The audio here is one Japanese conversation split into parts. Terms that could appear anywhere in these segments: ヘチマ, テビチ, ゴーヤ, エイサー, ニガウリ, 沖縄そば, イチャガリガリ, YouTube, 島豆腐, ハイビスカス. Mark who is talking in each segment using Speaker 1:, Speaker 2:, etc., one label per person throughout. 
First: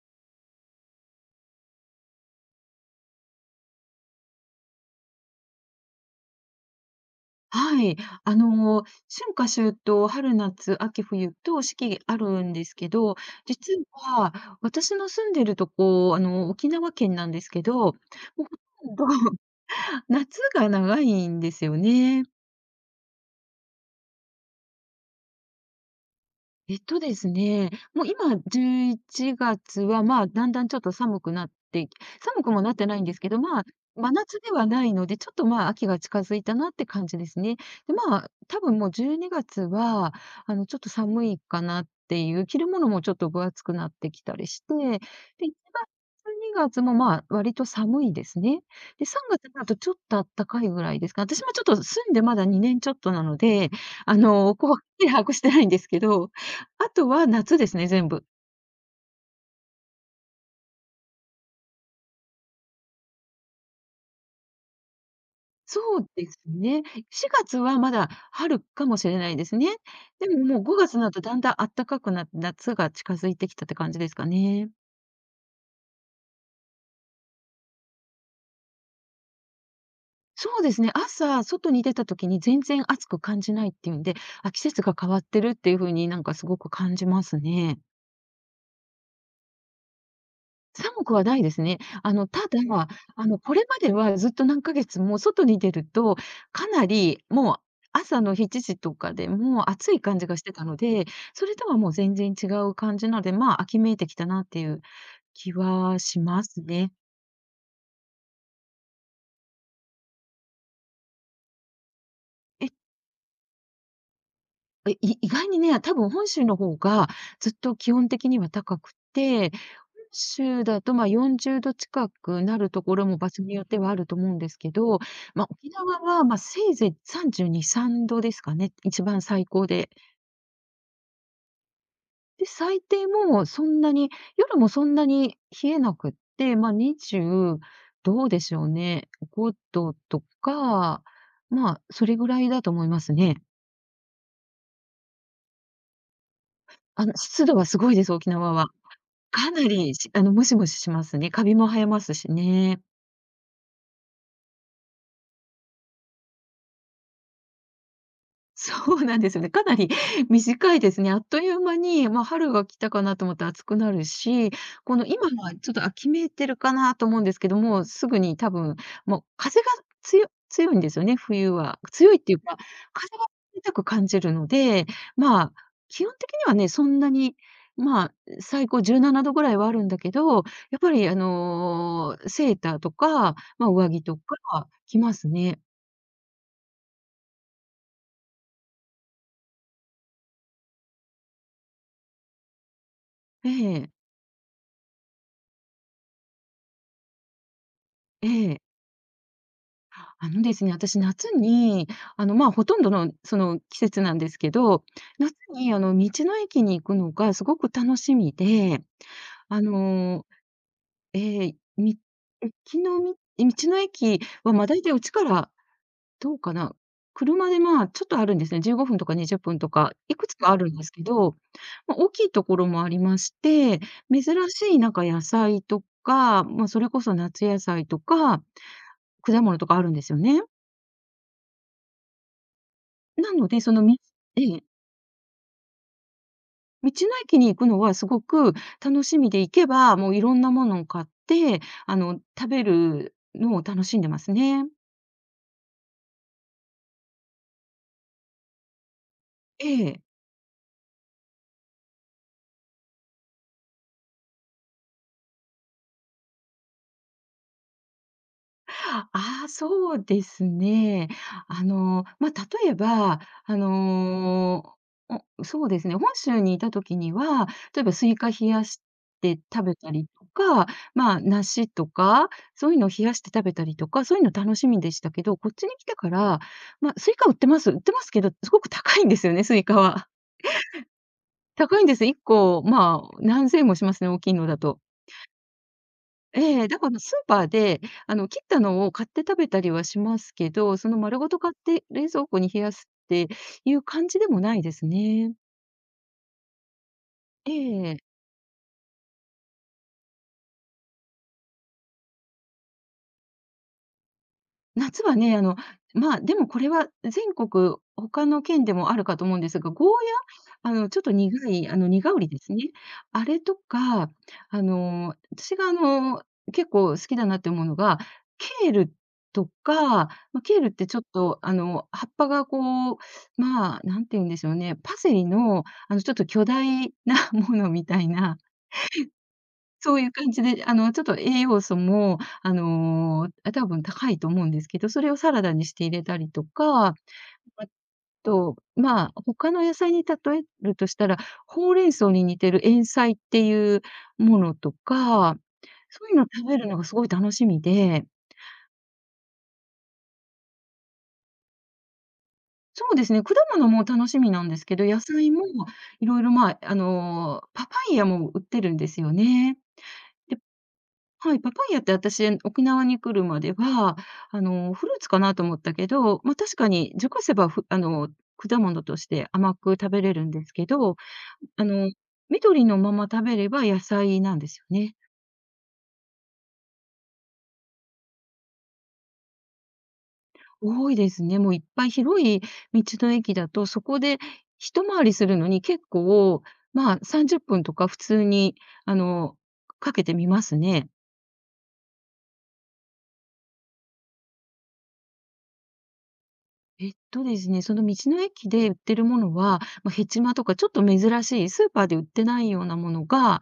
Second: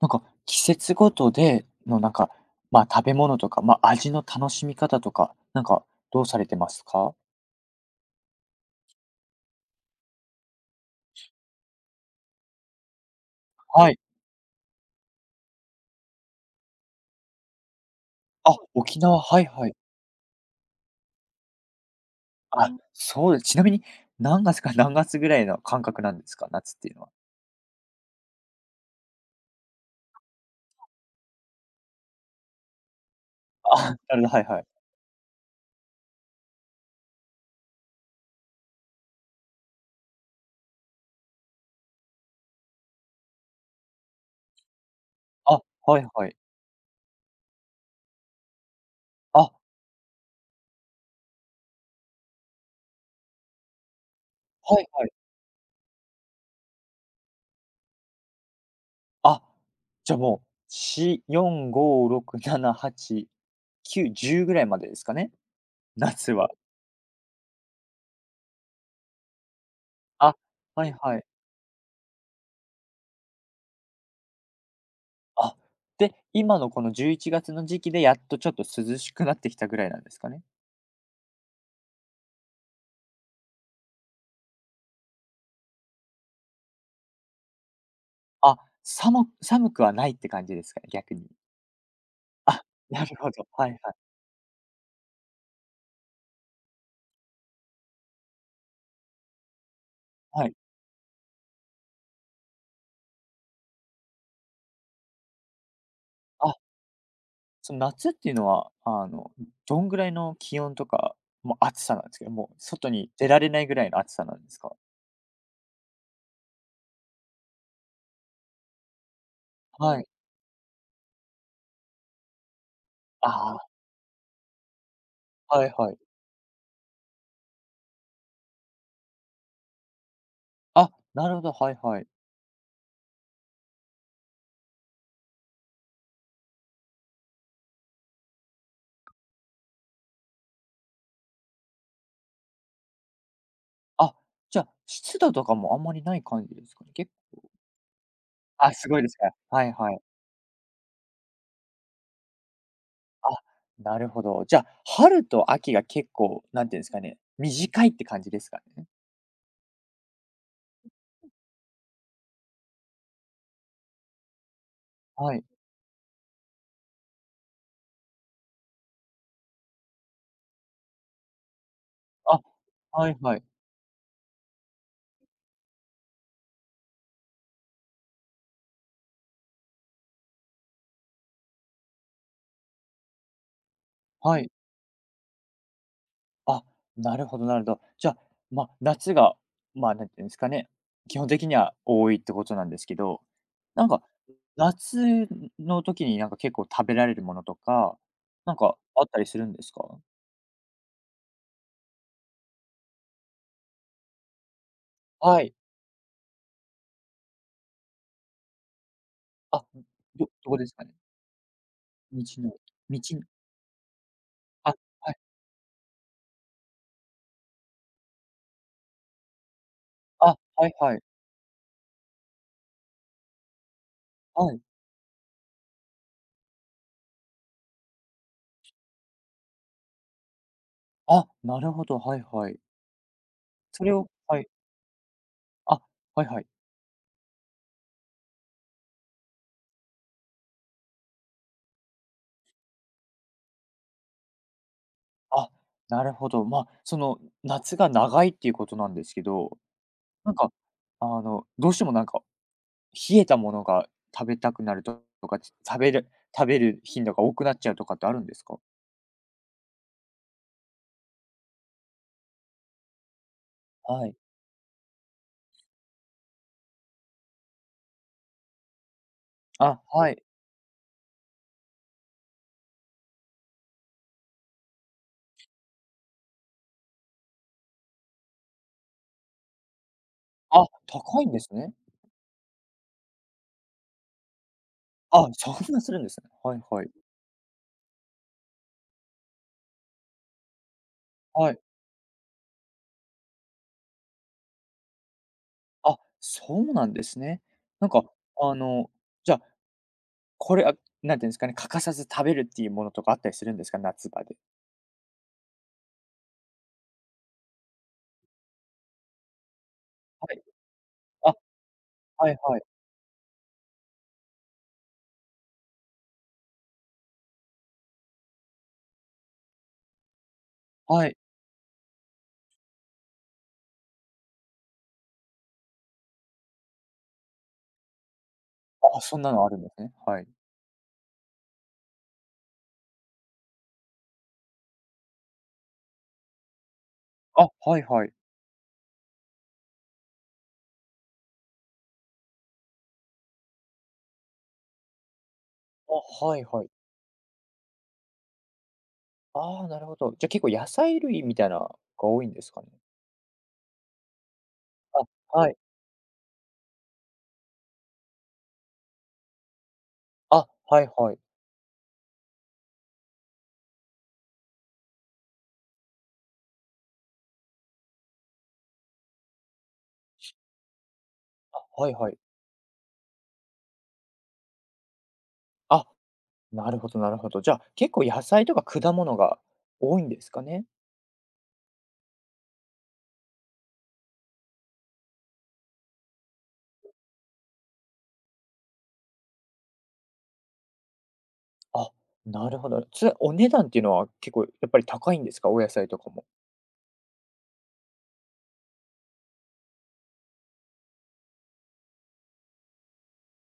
Speaker 1: なんか季節ごとでのなんか、まあ、食べ物とか、まあ、味の楽しみ方とか、なんかどうされてますか？
Speaker 2: はい。春夏秋冬、春夏、秋冬と四季あるんですけど、実
Speaker 1: はい。
Speaker 2: は私の住んでるとこ、沖縄県なんですけど、もう
Speaker 1: あ、
Speaker 2: ほとん
Speaker 1: 沖
Speaker 2: ど
Speaker 1: 縄、はいはい。
Speaker 2: 夏が長いんですよね。
Speaker 1: あ、そうです。ちなみに何月か 何月ぐらいの感覚なんですか？
Speaker 2: え
Speaker 1: 夏っ
Speaker 2: っ
Speaker 1: ていう
Speaker 2: と
Speaker 1: のは。
Speaker 2: ですね、もう今11月は、まあ、だんだんちょっと寒くもなってないんですけど、まあ、
Speaker 1: あ、
Speaker 2: 真
Speaker 1: なるほど、
Speaker 2: 夏
Speaker 1: はい
Speaker 2: で
Speaker 1: は
Speaker 2: は
Speaker 1: い。
Speaker 2: ないので、ちょっと、まあ、秋が近づいたなって感じですね。で、まあ、多分もう12月は、ちょっと寒いかなっていう、着るものもちょっと分厚くなってきたりして、で、1
Speaker 1: あ、はい
Speaker 2: 月、
Speaker 1: はい。
Speaker 2: 2月も、まあ、割と寒いですね。で、3月
Speaker 1: あ、
Speaker 2: になるとちょっと暖かいぐらいですか。私もちょっと住んでまだ2年ちょっとなので、はっ
Speaker 1: はい
Speaker 2: き
Speaker 1: はい。
Speaker 2: り把握してないんですけど、あとは夏ですね、全部。
Speaker 1: あ、じゃあもう、4、5、6、7、8、9、10ぐらいまでですかね？
Speaker 2: そうで
Speaker 1: 夏
Speaker 2: す
Speaker 1: は。
Speaker 2: ね。4月はまだ春かもしれないですね。で
Speaker 1: あ、
Speaker 2: ももう5
Speaker 1: はい
Speaker 2: 月になる
Speaker 1: は
Speaker 2: と
Speaker 1: い。
Speaker 2: だんだん暖かくなって、夏が近づいてきたって感じですかね。
Speaker 1: あ、で、今のこの11月の時期でやっとちょっと涼しくなってきたぐらいなんですかね？
Speaker 2: そうですね、朝外に出た時に全然暑く感じないっていうんで、あ、季節が変わってるっていう風になんかすごく感じますね。
Speaker 1: あ、さも寒くはないって感じですかね？
Speaker 2: 寒く
Speaker 1: 逆
Speaker 2: は
Speaker 1: に。
Speaker 2: ないですね。ただ、
Speaker 1: あ、なるほど。
Speaker 2: これ
Speaker 1: はい
Speaker 2: ま
Speaker 1: は
Speaker 2: で
Speaker 1: い。
Speaker 2: はずっと何ヶ月も外に出ると、かなりもう朝の7時とかでもう暑い感じがし
Speaker 1: は
Speaker 2: て
Speaker 1: い。
Speaker 2: たので、それとはもう全然違う感じなので、まあ、秋めいてきたなっていう気はしま
Speaker 1: あ、
Speaker 2: すね。
Speaker 1: その夏っていうのは、あの、どんぐらいの気温とか、もう暑さなんですけど、もう
Speaker 2: え、
Speaker 1: 外に出られないぐらいの暑さなんですか？
Speaker 2: 意外にね、多分本州の方がずっと気温的には高くて、
Speaker 1: はい。
Speaker 2: 州だと、ま、40度近くなるところも場所に
Speaker 1: あ
Speaker 2: よってはあると思うんですけど、まあ、
Speaker 1: あ、は
Speaker 2: 沖
Speaker 1: いはい。
Speaker 2: 縄は、ま、せいぜい32、3度ですかね、一番最高で。
Speaker 1: あ、なるほど、はいはい。
Speaker 2: で、最低もそんなに、夜もそんなに冷えなくって、まあにじゅう、20どうでしょうね、5度とか、まあ、それぐらいだと思いますね。
Speaker 1: あ、じゃあ、湿度とかもあんまりない感じですかね？結構。
Speaker 2: 湿度はすごいです、沖縄は。
Speaker 1: あ、すごいですか。
Speaker 2: かな
Speaker 1: はいは
Speaker 2: り、
Speaker 1: い。
Speaker 2: しあの、ムシムシしますね。カビも生えますしね。
Speaker 1: あ、なるほど。じゃあ、春と秋が結構、なんていうんですかね、短いって感じですかね？
Speaker 2: そうなんですよね。かなり 短いですね。あっという間に、まあ、春が来たかなと思って暑くなるし、この今
Speaker 1: はい。
Speaker 2: はちょっと秋めいてるかなと思うんですけども、すぐに多分、もう風が強い強いんですよね、冬は。強いっていう
Speaker 1: あ、
Speaker 2: か、風
Speaker 1: はい
Speaker 2: が
Speaker 1: はい。
Speaker 2: 冷たく感じるので、まあ、基本的にはね、そんなに、まあ、最高17度ぐらいはあるんだけど、やっぱりセーターとか、まあ、上着と
Speaker 1: はい。
Speaker 2: か着ますね。
Speaker 1: あ、なるほどなるほど。じゃあ、まあ、夏が、まあ、なんていうんですかね、基本的には多いってことなんですけど、
Speaker 2: え
Speaker 1: なん
Speaker 2: え、
Speaker 1: か、夏の時になんか結構食べられるものとか、
Speaker 2: え
Speaker 1: なん
Speaker 2: え。
Speaker 1: かあったりするんですか？
Speaker 2: あのですね、私夏に、まあ、ほとんどのその季節なんですけど、夏
Speaker 1: はい。
Speaker 2: に道の駅に行くのがすごく楽しみで、あ
Speaker 1: あ、
Speaker 2: の、
Speaker 1: どこですかね？
Speaker 2: えーみ
Speaker 1: 道の
Speaker 2: 駅の
Speaker 1: 道
Speaker 2: み
Speaker 1: の
Speaker 2: 道の駅は、まあ、
Speaker 1: あ、
Speaker 2: 大体うち
Speaker 1: はい。
Speaker 2: からどうかな、車で、まあ、ちょっとあるんですね。15分とか20分とか、いくつ
Speaker 1: あ、
Speaker 2: かあ
Speaker 1: は
Speaker 2: る
Speaker 1: い
Speaker 2: んです
Speaker 1: は
Speaker 2: け
Speaker 1: い。
Speaker 2: ど、まあ、大きいところもありまして、珍
Speaker 1: は
Speaker 2: し
Speaker 1: い。
Speaker 2: いなんか野菜とか、まあ、それこそ夏野菜とか、果物とかあるんですよね。
Speaker 1: あ、なるほど、はいはい。
Speaker 2: なので、その
Speaker 1: それ
Speaker 2: み
Speaker 1: をは
Speaker 2: え
Speaker 1: い。
Speaker 2: え。
Speaker 1: あ、はいはい。
Speaker 2: 道の駅に行くのはすごく楽しみで、行けば、もういろんなものを買って、食べるのを楽しんでますね。
Speaker 1: あ、なるほど。まあ、その、夏が長いっていうことなんですけど、
Speaker 2: ええ。
Speaker 1: なんか、あの、どうしてもなんか、冷えたものが食べたくなるととか、食べる食べる頻度が多くなっちゃうとかってあるんですか？
Speaker 2: ああ、そうですね。まあ、例えば、
Speaker 1: はい。
Speaker 2: そうですね、本州にいた時には、例えばスイカ冷やして食べ
Speaker 1: あ、
Speaker 2: たり
Speaker 1: はい。
Speaker 2: とか、まあ、梨とか、そういうのを冷やして食べたりとか、そういうの楽しみでしたけど、こっちに来てから、まあ、スイカ売ってますけど、すごく高いんですよね、スイカは。
Speaker 1: あ、高いんですね。
Speaker 2: 高いんです。1個、まあ、何千円もしますね、大きいのだと。
Speaker 1: あ、そんなするんですね。はい
Speaker 2: ええ、だ
Speaker 1: は
Speaker 2: か
Speaker 1: い。
Speaker 2: らスーパーで、切ったのを買って食べたりはしますけど、その丸ごと
Speaker 1: は
Speaker 2: 買っ
Speaker 1: い。
Speaker 2: て冷蔵庫に冷やすっていう感じでもないですね。
Speaker 1: あ、そうなんですね。
Speaker 2: え
Speaker 1: なん
Speaker 2: え。
Speaker 1: か、あの、じゃあ、これ、あ、なんていうんですかね、欠かさず食べるっていうものとかあったりするんですか？夏場で。
Speaker 2: 夏はね、まあ、でもこれは全国他の県でもあるかと思うんですが、ゴー
Speaker 1: はい。
Speaker 2: ヤ、ちょっと
Speaker 1: あ、
Speaker 2: 苦い、苦ガ
Speaker 1: は
Speaker 2: で
Speaker 1: い
Speaker 2: す
Speaker 1: は
Speaker 2: ね。
Speaker 1: い。
Speaker 2: あれとか、私が、結構好きだなって思うのが、ケールとか、まあ、ケールってちょっ
Speaker 1: はい。
Speaker 2: と、葉っぱがこう、まあ、なんて言うんでしょうね、パセリの、ちょっと巨大な ものみたいな
Speaker 1: あ、そんなのあるんですね。
Speaker 2: そういう
Speaker 1: はい。
Speaker 2: 感じで、ちょっと栄養素も、多分高いと思うんですけど、それをサラダにして入れたりとか、
Speaker 1: あ、
Speaker 2: あ
Speaker 1: はいはい。
Speaker 2: と、まあ、他の野菜に例えるとしたら、ほうれん草に似てる塩菜っていうものとか、そういうの
Speaker 1: あ、
Speaker 2: を
Speaker 1: はい
Speaker 2: 食べ
Speaker 1: は
Speaker 2: る
Speaker 1: い。
Speaker 2: のがすごい楽しみで、
Speaker 1: ああ、なるほど。じゃ、結構野菜類みたいなが多いんですかね？
Speaker 2: そうですね、果物も楽しみなんですけど、野
Speaker 1: あ、
Speaker 2: 菜も
Speaker 1: はい。
Speaker 2: いろいろまあ、パパイヤも売ってるんですよね。
Speaker 1: あ、はいはい。
Speaker 2: はい、パパイヤって私、沖縄に来るまでは、フルーツかなと思ったけど、ま、確かに熟せば、ふあの、果物として甘く食べれるんですけど、あ
Speaker 1: あ、は
Speaker 2: の、
Speaker 1: いはい。
Speaker 2: 緑のまま食べれば野菜なんですよね。
Speaker 1: あ、なるほど。じゃあ、結構野菜とか果物が多いんですかね？
Speaker 2: 多いですね。もういっぱい広い道の駅だと、そこで一回りするのに結構、まあ、30分とか普通に、あの、かけてみますね。
Speaker 1: あ、なるほど。それ、お値段っていうのは結構やっぱり高いんですか？お野菜とかも。
Speaker 2: その道の駅で売ってるものは、まあ、ヘチマとかちょっと珍しい、スーパーで売ってないようなものが、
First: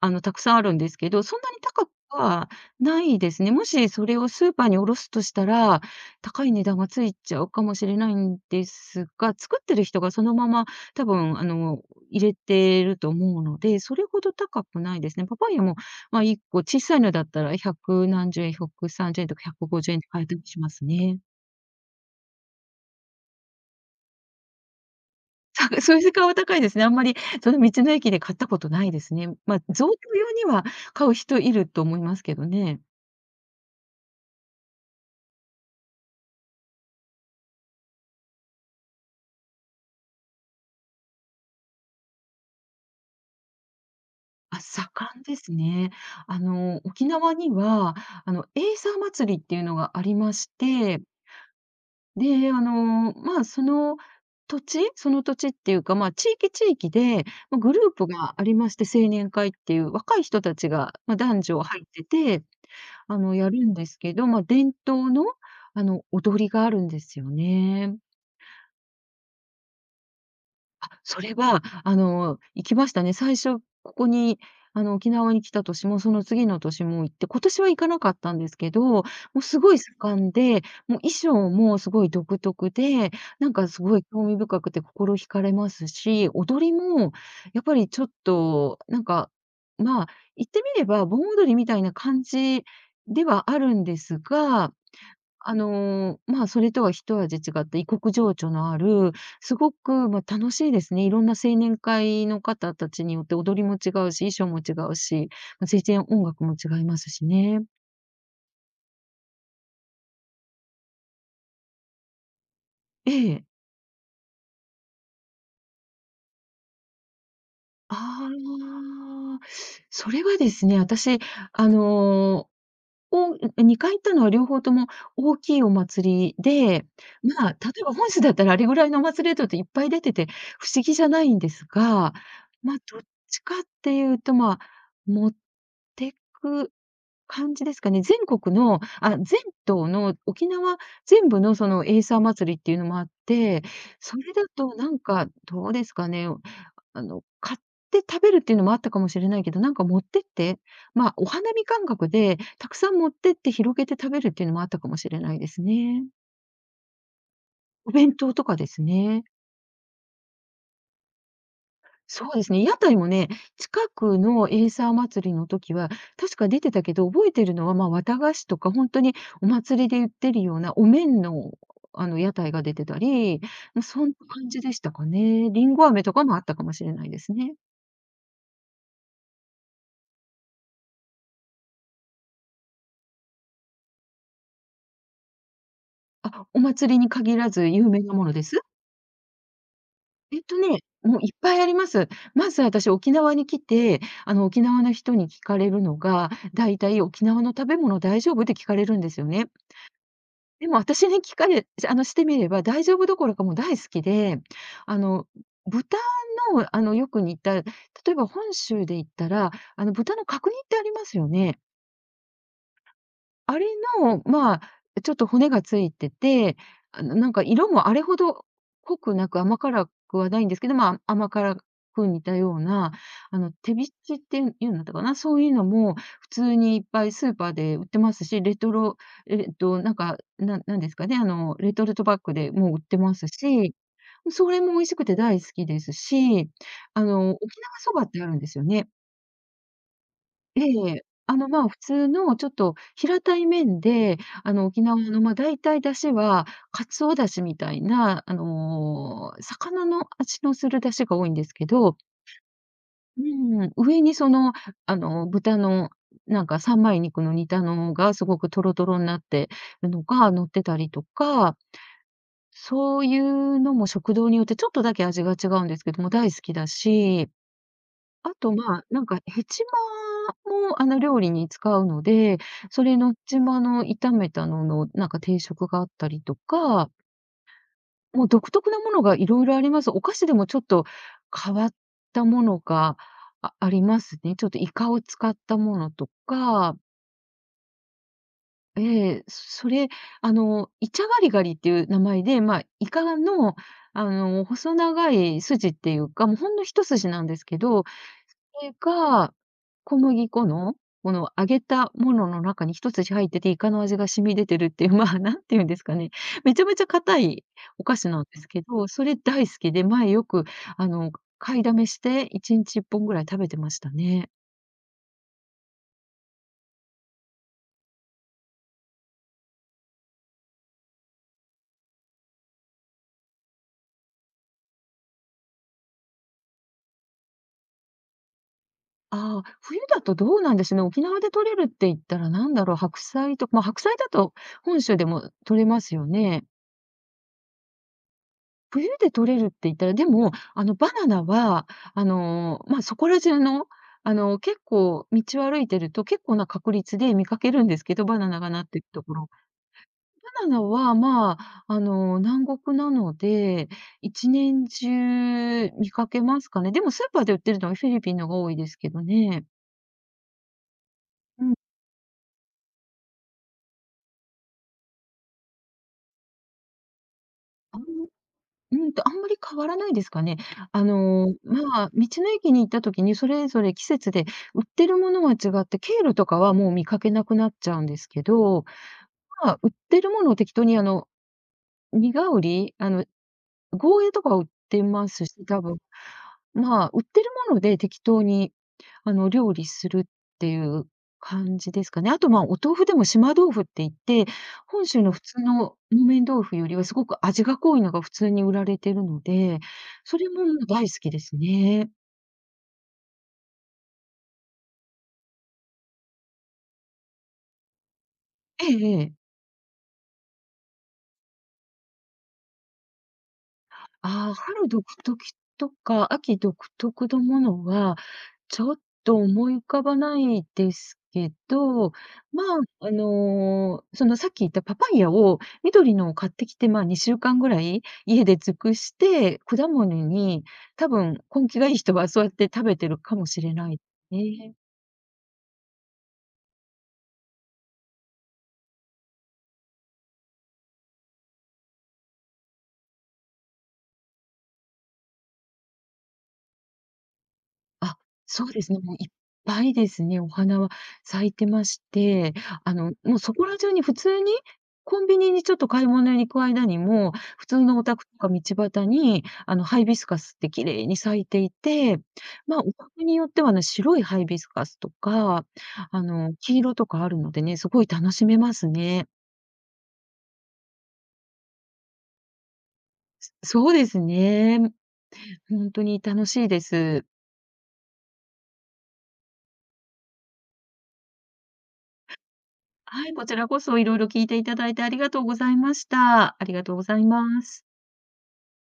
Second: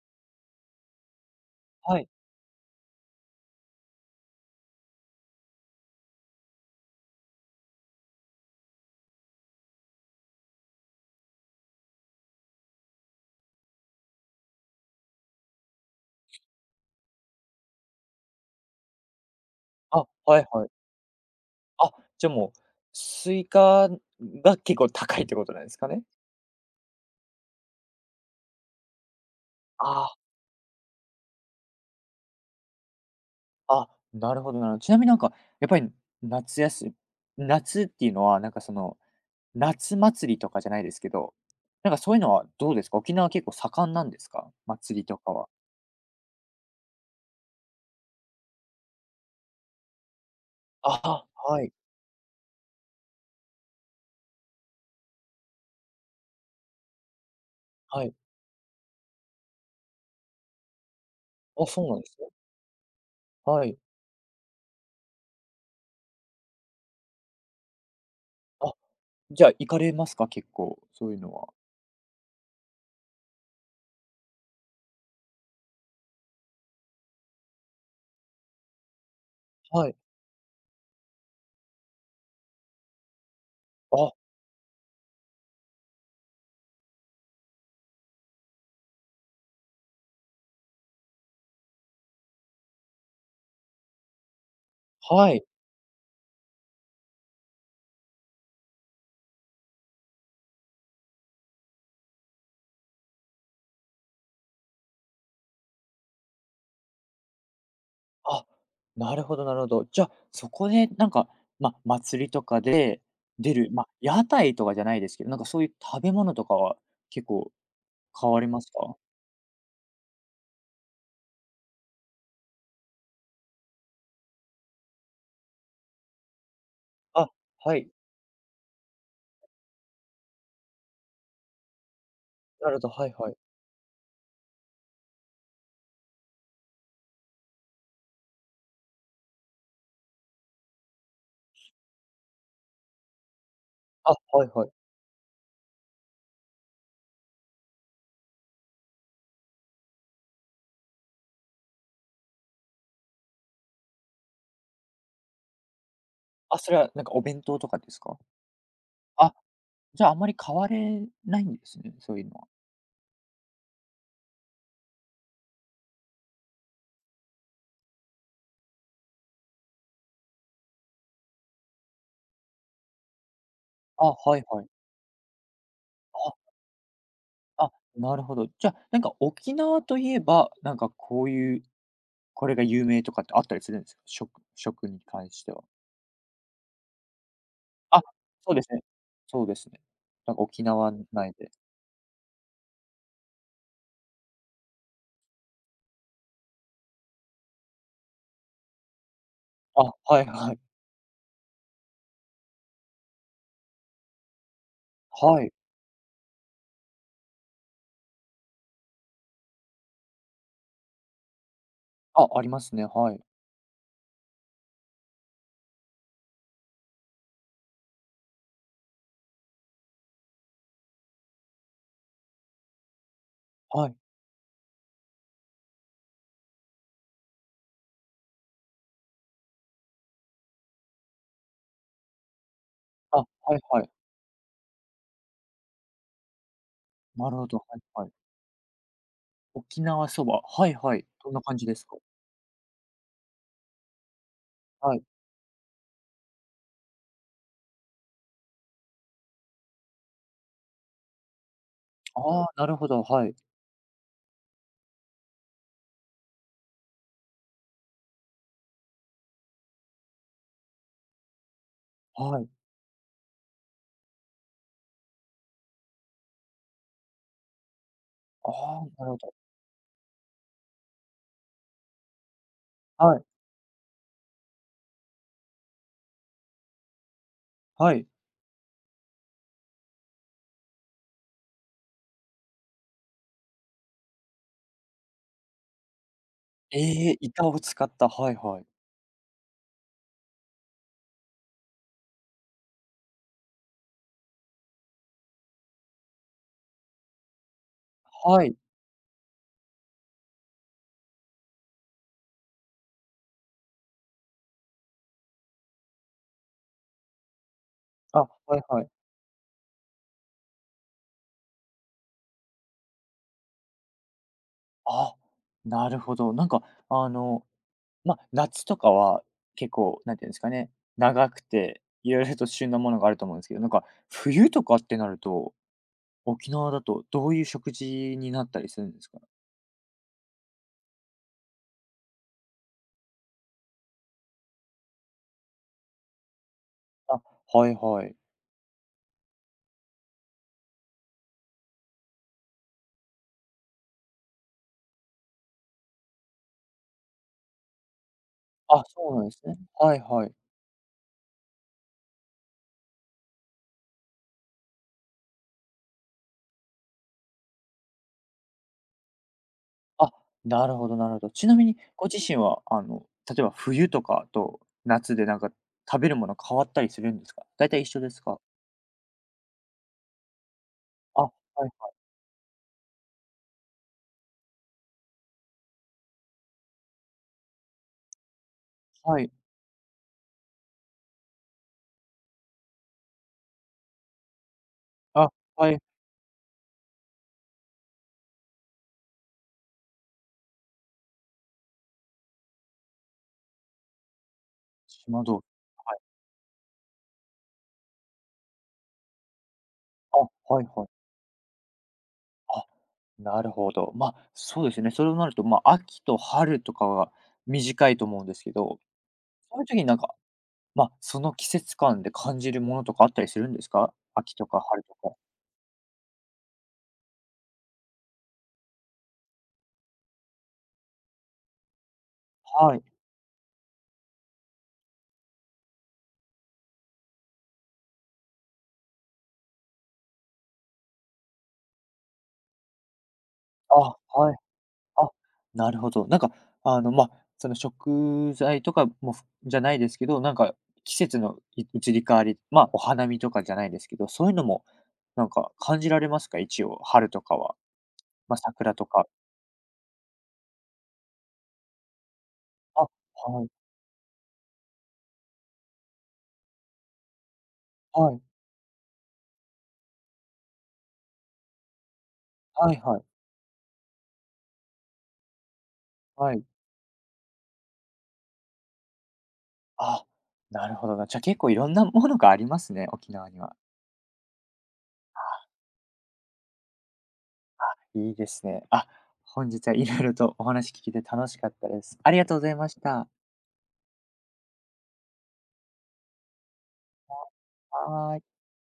Speaker 2: たくさんあるんですけど、そんなに高く
Speaker 1: はい。
Speaker 2: はないですね。もしそれをスーパーに卸すとしたら、高い値段がついちゃうかもしれないんですが、作ってる人がそのまま多分、入れてると思うので、それほど高くないですね。パパイヤも、まあ、1個小さいのだったら100何十円、130円とか150円で
Speaker 1: あ、
Speaker 2: 買えたり
Speaker 1: はい
Speaker 2: し
Speaker 1: は
Speaker 2: ま
Speaker 1: い。
Speaker 2: すね。
Speaker 1: あ、じゃ、もう、スイカが結構高いってことなんです か
Speaker 2: そう
Speaker 1: ね？
Speaker 2: いう顔高いですね。あんまりその道の駅で買ったことないですね。まあ、贈
Speaker 1: あ
Speaker 2: 答
Speaker 1: あ。
Speaker 2: 用には買う人いると思いますけどね。
Speaker 1: あ、なるほど。ちなみになんか、やっぱり夏休み、夏っていうのは、なんかその、夏祭りとかじゃないですけど、なんかそういうのはどうですか？沖縄結構盛んなんですか？
Speaker 2: あ、
Speaker 1: 祭りと
Speaker 2: 盛ん
Speaker 1: か
Speaker 2: で
Speaker 1: は。
Speaker 2: すね。沖縄には、エイサー祭りっていうのがありまして、
Speaker 1: あ、はい、
Speaker 2: で、まあ、その土地その土地っていうか、まあ、地域地域で、まあ、グルー
Speaker 1: は
Speaker 2: プ
Speaker 1: い。
Speaker 2: がありまして、青年会っていう若い人たちが、まあ、男女
Speaker 1: あ、
Speaker 2: 入っ
Speaker 1: そうなん
Speaker 2: て
Speaker 1: ですね。
Speaker 2: て、や
Speaker 1: は
Speaker 2: るん
Speaker 1: い。
Speaker 2: ですけど、まあ、伝統の、踊りがあるんですよね。
Speaker 1: あ、じゃあ行かれますか？結構、
Speaker 2: あ、
Speaker 1: そういう
Speaker 2: そ
Speaker 1: の
Speaker 2: れ
Speaker 1: は。
Speaker 2: は、行きましたね。最初、ここに、沖縄に来た年も、その次の年も行って、今年は行かなかったんですけど、もうすごい
Speaker 1: はい。
Speaker 2: 盛んで、もう衣装もすごい独特で、なんかすごい
Speaker 1: あ、
Speaker 2: 興味深くて心惹かれますし、踊りもやっぱりちょっと、なんか、まあ、言ってみれば盆踊りみたいな感じではあるんですが、
Speaker 1: はい。
Speaker 2: まあ、それとは一味違って異国情緒のある、すごく、まあ、楽しいですね。いろんな青年会の方たちによって踊りも違うし、衣装も違うし、ま、全然音楽も違いますしね。
Speaker 1: あ、なるほど。じゃあ、そこでなんか、ま、祭りとかで
Speaker 2: ええ。
Speaker 1: 出る、ま、屋台とかじゃないですけど、なんかそういう食べ物とかは結構買われます
Speaker 2: あ
Speaker 1: か？
Speaker 2: あ、それはですね、私、あのーおう2回行ったのは両方とも大きいお祭りで、
Speaker 1: あ、
Speaker 2: まあ、例
Speaker 1: は
Speaker 2: え
Speaker 1: い。
Speaker 2: ば本州だったらあれぐらいのお祭りだといっぱい出てて不思議じゃないんですが、
Speaker 1: な
Speaker 2: まあ、
Speaker 1: るほど、
Speaker 2: どっ
Speaker 1: はいはい。
Speaker 2: ちかっていうと、まあ、持ってく感じですかね。全国の、全島の沖縄全部のそのエイサー祭りっていうのもあって、
Speaker 1: あ、
Speaker 2: それだ
Speaker 1: はいはい。
Speaker 2: となんかどうですかね。買って食べるっていうのもあったかもしれないけど、なんか持ってって、まあ、お花見感覚でたくさん持ってって広げて食べるっていうのもあったかもしれないですね。
Speaker 1: あ、それはなんかお弁当とかで
Speaker 2: お
Speaker 1: す
Speaker 2: 弁
Speaker 1: か？
Speaker 2: 当とかですね。
Speaker 1: あ、じゃあ、あんまり買われないんですね、そうい
Speaker 2: そ
Speaker 1: う
Speaker 2: う
Speaker 1: の
Speaker 2: で
Speaker 1: は。
Speaker 2: すね。屋台もね、近くのエイサー祭りの時は、確か出てたけど、覚えてるのは、まあ、綿菓子とか、本当にお祭りで売ってるようなお面の、屋台が出てたり、まあ、そ
Speaker 1: あ、
Speaker 2: んな
Speaker 1: はい
Speaker 2: 感じ
Speaker 1: はい。
Speaker 2: でしたかね。りんご飴とかもあったかもしれないですね。
Speaker 1: あ、あ、なるほど。じゃあ、なんか沖縄といえば、なんかこういう、これが有名とかってあったりするんですか？食に関しては。
Speaker 2: あ、お祭りに限らず有
Speaker 1: あ、
Speaker 2: 名なもので
Speaker 1: そう
Speaker 2: す？
Speaker 1: ですね。そうですね。なん
Speaker 2: えっ
Speaker 1: か
Speaker 2: と
Speaker 1: 沖
Speaker 2: ね、
Speaker 1: 縄
Speaker 2: もういっ
Speaker 1: 内で。
Speaker 2: ぱいあります。まず私、沖縄に来て、沖縄の人に聞かれるのが、だいたい「沖縄の食べ物大丈夫？」って聞かれるんですよね。
Speaker 1: あ、はいはい。
Speaker 2: でも私に聞かれしてみれば大丈夫どころかもう大好きで、あの、
Speaker 1: はい。
Speaker 2: 豚の、よく似た例えば本州で言ったら、豚の角煮ってありますよね。
Speaker 1: あ、ありますね、はい。
Speaker 2: あれの、まあ、ちょっと骨がついてて、なんか色もあれほど濃くなく甘辛くはないんですけど、まあ、甘辛く似たような、テ
Speaker 1: は
Speaker 2: ビ
Speaker 1: い。
Speaker 2: チっていうんだったかな、そういうのも普通にいっぱいスーパーで売ってますし、レトロええっと、なんか、なんですかね、レトルトバッグでもう売ってま
Speaker 1: あ、
Speaker 2: す
Speaker 1: はい
Speaker 2: し、
Speaker 1: はい。
Speaker 2: それも美味しくて大好きですし、
Speaker 1: なる
Speaker 2: 沖
Speaker 1: ほど、は
Speaker 2: 縄
Speaker 1: い
Speaker 2: そば
Speaker 1: は
Speaker 2: っ
Speaker 1: い。
Speaker 2: てあるんですよね。
Speaker 1: 沖縄そば、
Speaker 2: え
Speaker 1: はいはい。どんな感
Speaker 2: ま
Speaker 1: じ
Speaker 2: あ、
Speaker 1: で
Speaker 2: 普
Speaker 1: すか？
Speaker 2: 通のちょっと平たい麺で、沖
Speaker 1: は
Speaker 2: 縄
Speaker 1: い。
Speaker 2: の、まあ、大体出汁は鰹出汁みたいな、魚の味のする出汁が多いんですけど、
Speaker 1: ああ、なるほど、
Speaker 2: う
Speaker 1: はい。
Speaker 2: 上にその、豚のなんか三枚肉の煮たのがすごくトロトロになってるのが乗ってたりとか、
Speaker 1: はい。
Speaker 2: そういうのも食堂によってちょっとだけ味が違うんですけども、大好きだし、あ
Speaker 1: あ
Speaker 2: と、ま
Speaker 1: あ、
Speaker 2: あ、な
Speaker 1: な
Speaker 2: ん
Speaker 1: るほ
Speaker 2: か
Speaker 1: ど。
Speaker 2: ヘチマも、料理に使うので、それのヘ
Speaker 1: はい。
Speaker 2: チマの炒めたのの、なんか定食があったりとか、
Speaker 1: はい。
Speaker 2: もう独特なものがいろいろあります。お菓子でもちょっと変わったものが、ありますね。ちょっとイカを使ったものとか、
Speaker 1: ええ、イカを使った、はいはい。
Speaker 2: ええ、それ、あの、イチャガリガリっていう名前で、まあ、イカの、細長い筋っていうか、もうほんの一筋なんですけど
Speaker 1: はい。
Speaker 2: れが、小麦粉の、この揚げたものの中に一筋入ってて、イカの味が染み出てるっていう、まあ、なんて言うんですかね、めちゃめちゃ硬いお菓子
Speaker 1: あ、
Speaker 2: なんです
Speaker 1: は
Speaker 2: け
Speaker 1: いは
Speaker 2: ど、
Speaker 1: い。
Speaker 2: それ大好きで、前よく、あの、買いだめして、1日1本ぐらい食べてましたね。
Speaker 1: あ、なるほど。なんか、あの、ま、夏とかは結構、何て言うんですかね、長くて、色々と旬なものがあると思うんですけど、なんか冬とかってなると、沖縄だとどういう食事になったりするんですか？
Speaker 2: ああ、冬だとどうなんですね。沖縄で取れるって言ったらなんだろう、白菜とか、まあ、白菜だと本州でも取れますよね。
Speaker 1: あ、はいはい。
Speaker 2: 冬で取れるって言ったら、でも、バナナは、まあ、そこら中の、結構道を歩いてると、結構な確率で見かけるんですけど、バナナがなって
Speaker 1: あ、
Speaker 2: ると
Speaker 1: そ
Speaker 2: こ
Speaker 1: うなん
Speaker 2: ろ。
Speaker 1: ですね。はいはい。
Speaker 2: バナナは、まあ、南国なので、一年中見かけますかね。でもスーパーで売ってるのはフィリピンのが多いですけどね。
Speaker 1: あ、なるほど。
Speaker 2: う
Speaker 1: ち
Speaker 2: ん。
Speaker 1: なみにご自身は、あの、例えば冬とかと夏でなんか食べるもの変わったりするんですか？大体一緒ですか？
Speaker 2: あんまり変わらないですかね。
Speaker 1: あ、は
Speaker 2: まあ、
Speaker 1: い
Speaker 2: 道の駅に行った時に、それぞれ季節で売ってるものは違って、ケールとかはもう見かけなくなっちゃうんですけど、
Speaker 1: はい。
Speaker 2: まあ、売ってるものを適当にニガウリ、ゴーヤとかは売ってます
Speaker 1: あ、
Speaker 2: し、多
Speaker 1: は
Speaker 2: 分。
Speaker 1: い。
Speaker 2: まあ、売ってるもので適当に、料理するっていう感じですかね。あと、まあ、お豆腐でも島豆腐って言って、本州の普
Speaker 1: 島豆
Speaker 2: 通
Speaker 1: 腐。
Speaker 2: の
Speaker 1: はい。
Speaker 2: 木綿豆腐よりはすごく味が濃いのが普通に売られてるので、それもも
Speaker 1: あ、は
Speaker 2: う
Speaker 1: い
Speaker 2: 大
Speaker 1: は
Speaker 2: 好
Speaker 1: い。
Speaker 2: きですね。
Speaker 1: あ、なるほど。まあ、そうですね。そうなると、まあ、秋と春とかは短いと思うんですけ
Speaker 2: え
Speaker 1: ど、
Speaker 2: えええ。
Speaker 1: そういう時になんか、まあ、その季節感で感じるものとかあったりするんですか？
Speaker 2: ああ、
Speaker 1: 秋とか
Speaker 2: 春
Speaker 1: 春
Speaker 2: 独
Speaker 1: とか。
Speaker 2: 特とか秋独特のものは、ちょっと思い浮かばないですけど、ま
Speaker 1: はい。
Speaker 2: あ、そのさっき言ったパパイヤを緑のを買ってきて、まあ、2週間ぐらい家で尽くして、果物に多分根気がいい人はそうやって食べてるかもしれな
Speaker 1: あ、
Speaker 2: い
Speaker 1: はい。
Speaker 2: ね。
Speaker 1: あ、なるほど。なんか、あの、まあ、その食材とかも、ふじゃないですけど、なんか季節の移り変わり、まあ、お花見とかじゃないですけど、そういうのもなんか感じられますか？一応、春とかは。
Speaker 2: あ、
Speaker 1: まあ、
Speaker 2: そうです
Speaker 1: 桜
Speaker 2: ね、
Speaker 1: と
Speaker 2: もうい
Speaker 1: か。
Speaker 2: っぱいですね、お花は咲いてまして、
Speaker 1: あ、
Speaker 2: もうそ
Speaker 1: は
Speaker 2: こ
Speaker 1: い、
Speaker 2: ら中に普通に、コンビニにちょっと買い物に行く間にも、普通のお宅
Speaker 1: は
Speaker 2: と
Speaker 1: い、
Speaker 2: か道端に、ハイビスカスって綺麗に咲いていて、まあ、お
Speaker 1: はいは
Speaker 2: 宅
Speaker 1: い、
Speaker 2: によってはね、白いハイビスカスとか、
Speaker 1: はい。
Speaker 2: 黄色とかあるのでね、すごい楽しめますね。
Speaker 1: あ、なるほどな。じゃ、結構いろんなものがありますね、沖縄には。
Speaker 2: そうですね。ほんとに楽しいです。
Speaker 1: いいですね。あ、本日はいろいろとお話聞けて楽しかったです。ありがとうございまし
Speaker 2: は
Speaker 1: た。
Speaker 2: い、こちらこそ色々聞いていただいてありがとうございました。ありがとうございます。
Speaker 1: ははい。